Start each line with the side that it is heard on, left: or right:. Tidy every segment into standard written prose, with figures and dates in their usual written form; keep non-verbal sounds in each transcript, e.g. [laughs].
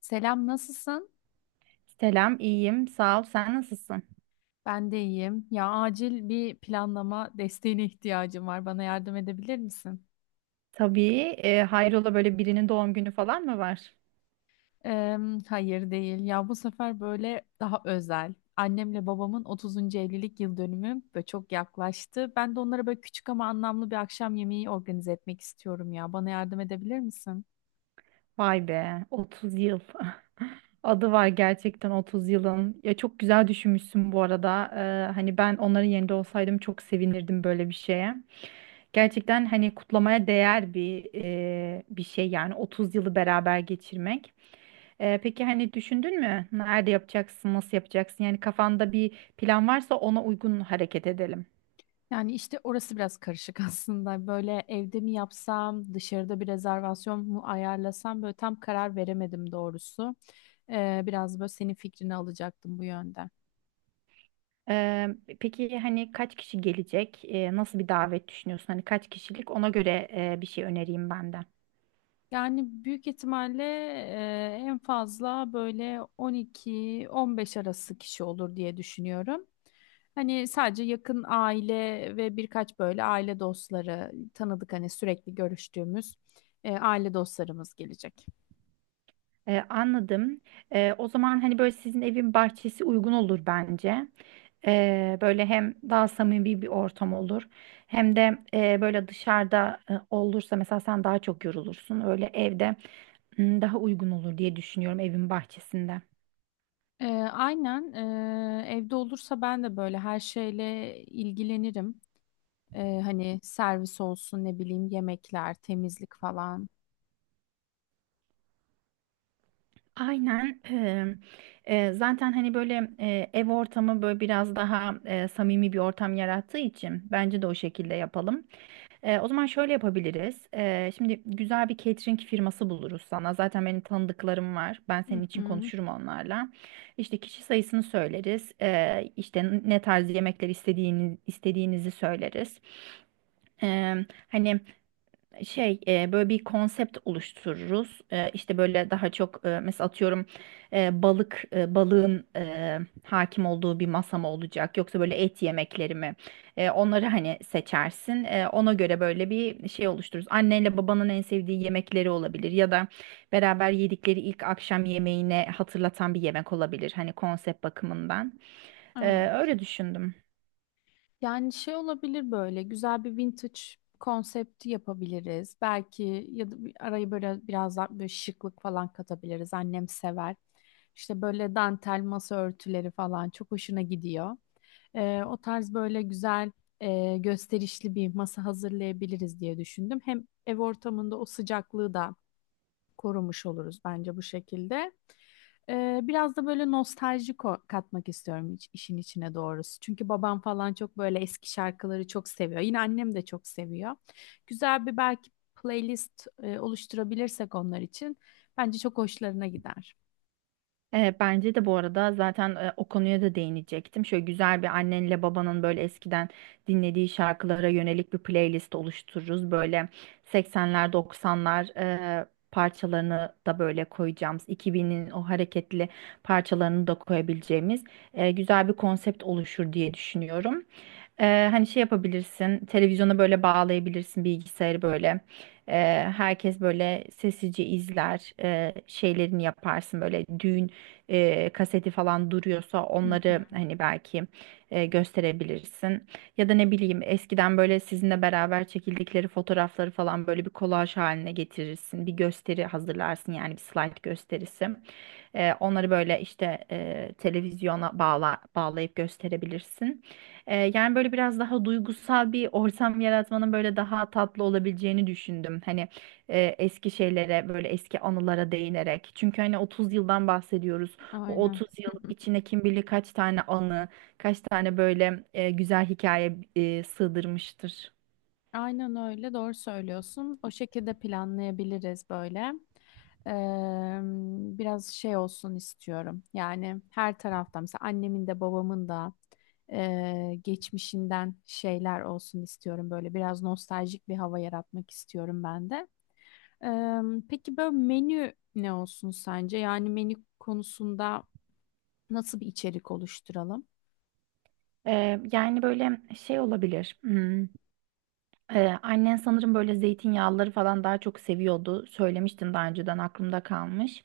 left: Selam, nasılsın?
right: Selam, iyiyim. Sağ ol. Sen nasılsın?
left: Ben de iyiyim. Ya acil bir planlama desteğine ihtiyacım var. Bana yardım edebilir misin?
right: Tabii. Hayrola böyle birinin doğum günü falan mı var?
left: Eee, hayır değil. Ya bu sefer böyle daha özel. Annemle babamın 30. evlilik yıl dönümü ve çok yaklaştı. Ben de onlara böyle küçük ama anlamlı bir akşam yemeği organize etmek istiyorum ya. Bana yardım edebilir misin?
right: Vay be, 30 yıl. [laughs] Adı var gerçekten 30 yılın. Ya çok güzel düşünmüşsün bu arada. Hani ben onların yerinde olsaydım çok sevinirdim böyle bir şeye. Gerçekten hani kutlamaya değer bir şey yani 30 yılı beraber geçirmek. Peki hani düşündün mü? Nerede yapacaksın? Nasıl yapacaksın? Yani kafanda bir plan varsa ona uygun hareket edelim.
left: Yani işte orası biraz karışık [laughs] aslında. Böyle evde mi yapsam, dışarıda bir rezervasyon mu ayarlasam böyle tam karar veremedim doğrusu. Biraz böyle senin fikrini alacaktım bu yönde.
right: Ee, peki hani kaç kişi gelecek? Nasıl bir davet düşünüyorsun? Hani kaç kişilik? Ona göre bir şey önereyim ben de.
left: Yani büyük ihtimalle en fazla böyle 12-15 arası kişi olur diye düşünüyorum. Hani sadece yakın aile ve birkaç böyle aile dostları tanıdık hani sürekli görüştüğümüz aile dostlarımız gelecek.
right: Anladım. O zaman hani böyle sizin evin bahçesi uygun olur bence. Böyle hem daha samimi bir ortam olur, hem de böyle dışarıda olursa mesela sen daha çok yorulursun. Öyle evde daha uygun olur diye düşünüyorum evin bahçesinde.
left: E, aynen evde olursa ben de böyle her şeyle ilgilenirim. Hani servis olsun ne bileyim yemekler, temizlik falan.
right: Aynen. Zaten hani böyle ev ortamı böyle biraz daha samimi bir ortam yarattığı için bence de o şekilde yapalım. O zaman şöyle yapabiliriz. Şimdi güzel bir catering firması buluruz sana. Zaten benim tanıdıklarım var. Ben
left: Hı
right: senin için
left: hı.
right: konuşurum onlarla. İşte kişi sayısını söyleriz. İşte ne tarz yemekler istediğini, istediğinizi söyleriz. Ee, hani şey böyle bir konsept oluştururuz. E, işte böyle daha çok mesela atıyorum balığın hakim olduğu bir masa mı olacak yoksa böyle et yemekleri mi? Onları hani seçersin. Ona göre böyle bir şey oluştururuz. Annenle babanın en sevdiği yemekleri olabilir ya da beraber yedikleri ilk akşam yemeğine hatırlatan bir yemek olabilir hani konsept bakımından. E,
left: Evet.
right: öyle düşündüm.
left: Yani şey olabilir böyle güzel bir vintage konsepti yapabiliriz. Belki ya da arayı böyle biraz daha böyle şıklık falan katabiliriz. Annem sever. İşte böyle dantel masa örtüleri falan çok hoşuna gidiyor. O tarz böyle güzel gösterişli bir masa hazırlayabiliriz diye düşündüm. Hem ev ortamında o sıcaklığı da korumuş oluruz bence bu şekilde. Biraz da böyle nostalji katmak istiyorum işin içine doğrusu. Çünkü babam falan çok böyle eski şarkıları çok seviyor. Yine annem de çok seviyor. Güzel bir belki playlist oluşturabilirsek onlar için bence çok hoşlarına gider.
right: Bence de bu arada zaten o konuya da değinecektim. Şöyle güzel bir annenle babanın böyle eskiden dinlediği şarkılara yönelik bir playlist oluştururuz. Böyle 80'ler 90'lar e, parçalarını da böyle koyacağımız, 2000'in o hareketli parçalarını da koyabileceğimiz güzel bir konsept oluşur diye düşünüyorum. Hani şey yapabilirsin, televizyona böyle bağlayabilirsin, bilgisayarı böyle. Ee, herkes böyle sessizce izler, şeylerini yaparsın böyle düğün kaseti falan duruyorsa
left: Hı hı,
right: onları hani belki gösterebilirsin. Ya da ne bileyim eskiden böyle sizinle beraber çekildikleri fotoğrafları falan böyle bir kolaj haline getirirsin. Bir gösteri hazırlarsın yani bir slide gösterisi. Onları böyle işte televizyona bağlayıp gösterebilirsin. Yani böyle biraz daha duygusal bir ortam yaratmanın böyle daha tatlı olabileceğini düşündüm. Hani eski şeylere böyle eski anılara değinerek. Çünkü hani 30 yıldan bahsediyoruz. Bu
left: aynen.
right: 30 yıl içine kim bilir kaç tane anı, kaç tane böyle güzel hikaye sığdırmıştır.
left: Aynen öyle doğru söylüyorsun. O şekilde planlayabiliriz böyle. Eee, Biraz şey olsun istiyorum. Yani her taraftan mesela annemin de babamın da geçmişinden şeyler olsun istiyorum. Böyle biraz nostaljik bir hava yaratmak istiyorum ben de. Eee, peki böyle menü ne olsun sence? Yani menü konusunda nasıl bir içerik oluşturalım?
right: Yani böyle şey olabilir. Annen sanırım böyle zeytinyağlıları falan daha çok seviyordu. Söylemiştin daha önceden aklımda kalmış.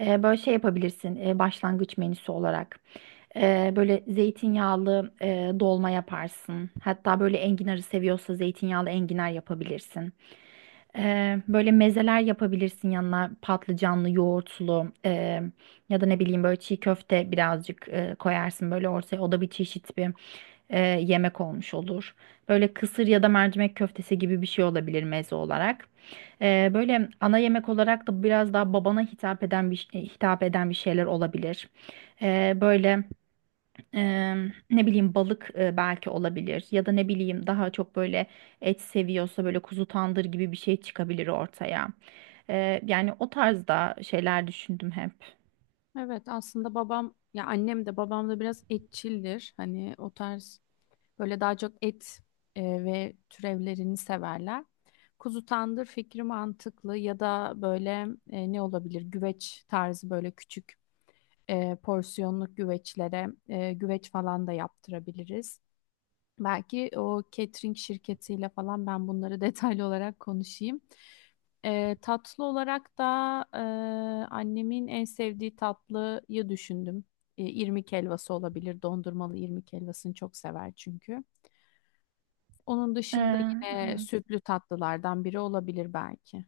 right: Böyle şey yapabilirsin başlangıç menüsü olarak. Böyle zeytinyağlı dolma yaparsın. Hatta böyle enginarı seviyorsa zeytinyağlı enginar yapabilirsin. Böyle mezeler yapabilirsin yanına patlıcanlı, yoğurtlu ya da ne bileyim böyle çiğ köfte birazcık koyarsın böyle ortaya. O da bir çeşit bir yemek olmuş olur. Böyle kısır ya da mercimek köftesi gibi bir şey olabilir meze olarak. Böyle ana yemek olarak da biraz daha babana hitap eden bir şeyler olabilir. Böyle. Ne bileyim balık belki olabilir ya da ne bileyim daha çok böyle et seviyorsa böyle kuzu tandır gibi bir şey çıkabilir ortaya. Yani o tarzda şeyler düşündüm hep.
left: Evet, aslında babam ya annem de babam da biraz etçildir. Hani o tarz, böyle daha çok et ve türevlerini severler. Kuzu tandır fikri mantıklı ya da böyle ne olabilir? Güveç tarzı böyle küçük porsiyonluk güveçlere güveç falan da yaptırabiliriz. Belki o catering şirketiyle falan ben bunları [laughs] detaylı olarak konuşayım. Tatlı olarak da e, annemin en sevdiği tatlıyı düşündüm. İrmik helvası olabilir. Dondurmalı irmik helvasını çok sever çünkü. Onun dışında
right: Eee,
left: yine
right: evet.
left: sütlü tatlılardan biri olabilir belki.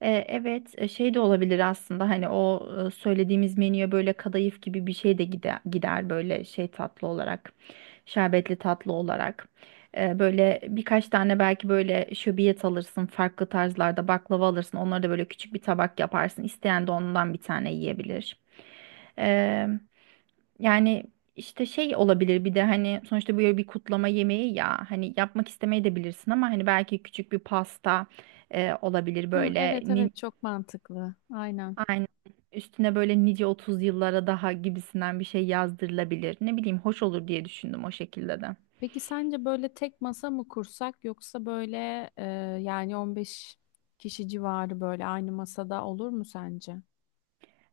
right: Evet, şey de olabilir aslında hani o söylediğimiz menüye böyle kadayıf gibi bir şey de gider böyle şey tatlı olarak, şerbetli tatlı olarak. Böyle birkaç tane belki böyle şöbiyet alırsın, farklı tarzlarda baklava alırsın, onları da böyle küçük bir tabak yaparsın. İsteyen de ondan bir tane yiyebilir. E, yani işte şey olabilir bir de hani sonuçta böyle bir kutlama yemeği ya hani yapmak istemeyebilirsin ama hani belki küçük bir pasta olabilir
left: Hı,
right: böyle.
left: evet, evet, çok mantıklı. Aynen.
right: Aynen. Üstüne böyle nice 30 yıllara daha gibisinden bir şey yazdırılabilir. Ne bileyim hoş olur diye düşündüm o şekilde de.
left: Peki sence böyle tek masa mı kursak yoksa böyle yani 15 kişi civarı böyle aynı masada olur mu sence?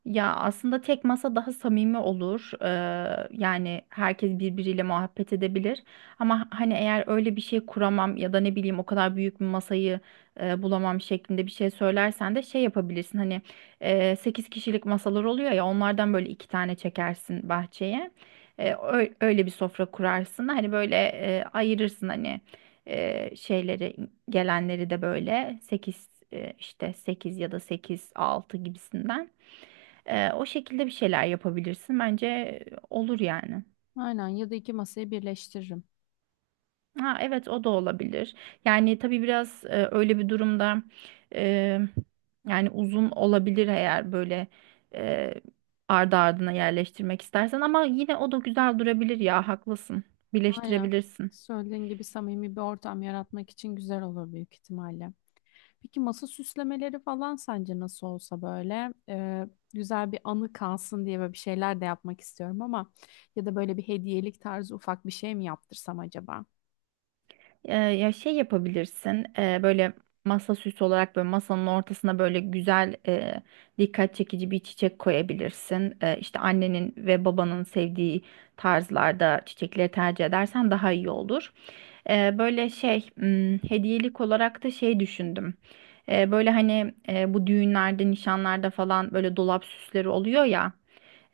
right: Ya aslında tek masa daha samimi olur. Yani herkes birbiriyle muhabbet edebilir. Ama hani eğer öyle bir şey kuramam ya da ne bileyim o kadar büyük bir masayı bulamam şeklinde bir şey söylersen de şey yapabilirsin. Hani 8 kişilik masalar oluyor ya onlardan böyle iki tane çekersin bahçeye. Öyle bir sofra kurarsın. Hani böyle ayırırsın hani şeyleri gelenleri de böyle 8 işte 8 ya da 8 6 gibisinden. O şekilde bir şeyler yapabilirsin. Bence olur yani.
left: Aynen, ya da iki masayı birleştiririm.
right: Ha, evet o da olabilir. Yani tabii biraz öyle bir durumda e, yani uzun olabilir eğer böyle e, ardı ardına yerleştirmek istersen ama yine o da güzel durabilir ya haklısın.
left: Aynen.
right: Birleştirebilirsin.
left: Söylediğin gibi samimi bir ortam yaratmak için güzel olur büyük ihtimalle. Peki masa süslemeleri falan sence nasıl olsa böyle güzel bir anı kalsın diye böyle bir şeyler de yapmak istiyorum ama ya da böyle bir hediyelik tarzı ufak bir şey mi yaptırsam acaba?
right: Ya şey yapabilirsin böyle masa süsü olarak böyle masanın ortasına böyle güzel dikkat çekici bir çiçek koyabilirsin. E, işte annenin ve babanın sevdiği tarzlarda çiçekleri tercih edersen daha iyi olur. Böyle şey hediyelik olarak da şey düşündüm. Böyle hani bu düğünlerde, nişanlarda falan böyle dolap süsleri oluyor ya.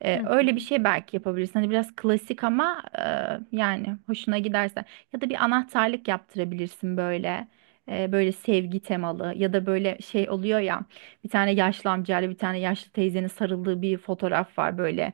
right: Ee,
left: Hı
right: öyle bir
left: hı.
right: şey belki yapabilirsin. Hani biraz klasik ama yani hoşuna giderse. Ya da bir anahtarlık yaptırabilirsin böyle. Böyle sevgi temalı ya da böyle şey oluyor ya. Bir tane yaşlı amcayla bir tane yaşlı teyzenin sarıldığı bir fotoğraf var böyle.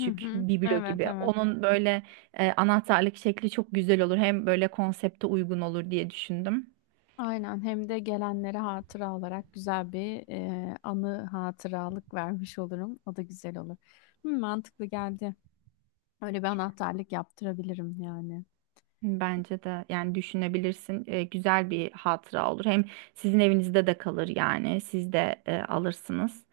left: Hı hı.
right: biblo
left: Evet,
right: gibi.
left: evet.
right: Onun böyle anahtarlık şekli çok güzel olur. Hem böyle konsepte uygun olur diye düşündüm.
left: Aynen, hem de gelenlere hatıra olarak güzel bir anı, hatıralık vermiş olurum. O da güzel olur. Hı, mantıklı geldi. Öyle bir anahtarlık yaptırabilirim yani.
right: Bence de yani düşünebilirsin. Güzel bir hatıra olur. Hem sizin evinizde de kalır yani. Siz de alırsınız.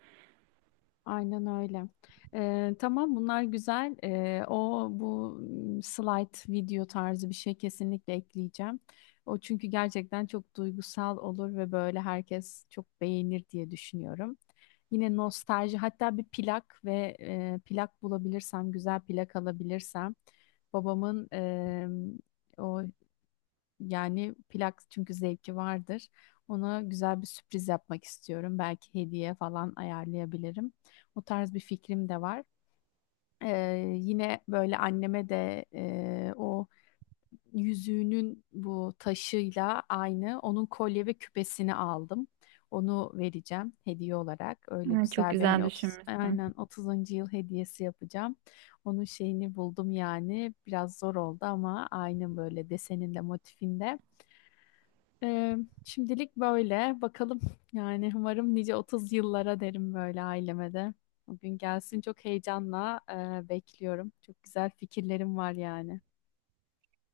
left: Aynen öyle. Tamam, bunlar güzel. O bu slide video tarzı bir şey kesinlikle ekleyeceğim. O çünkü gerçekten çok duygusal olur ve böyle herkes çok beğenir diye düşünüyorum. Yine nostalji, hatta bir plak ve plak bulabilirsem, güzel plak alabilirsem babamın o yani plak çünkü zevki vardır. Ona güzel bir sürpriz yapmak istiyorum. Belki hediye falan ayarlayabilirim. O tarz bir fikrim de var. Yine böyle anneme de o yüzüğünün bu taşıyla aynı onun kolye ve küpesini aldım. Onu vereceğim hediye olarak. Öyle
right: Çok
left: güzel bir
right: güzel
left: hani 30,
right: düşünmüşsün.
left: aynen 30. yıl hediyesi yapacağım. Onun şeyini buldum yani. Biraz zor oldu ama aynı böyle deseninde, motifinde. Ee, Şimdilik böyle. Bakalım, yani umarım nice 30 yıllara derim böyle aileme de. O gün gelsin, çok heyecanla bekliyorum. Çok güzel fikirlerim var yani.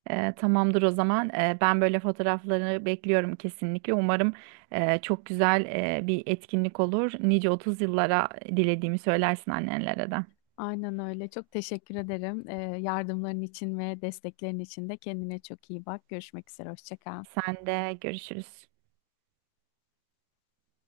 right: Tamamdır o zaman. Ben böyle fotoğrafları bekliyorum kesinlikle. Umarım çok güzel bir etkinlik olur. Nice 30 yıllara dilediğimi söylersin annenlere de.
left: Aynen öyle. Çok teşekkür ederim. Yardımların için ve desteklerin için de kendine çok iyi bak. Görüşmek üzere. Hoşça kal.
right: Sen de görüşürüz.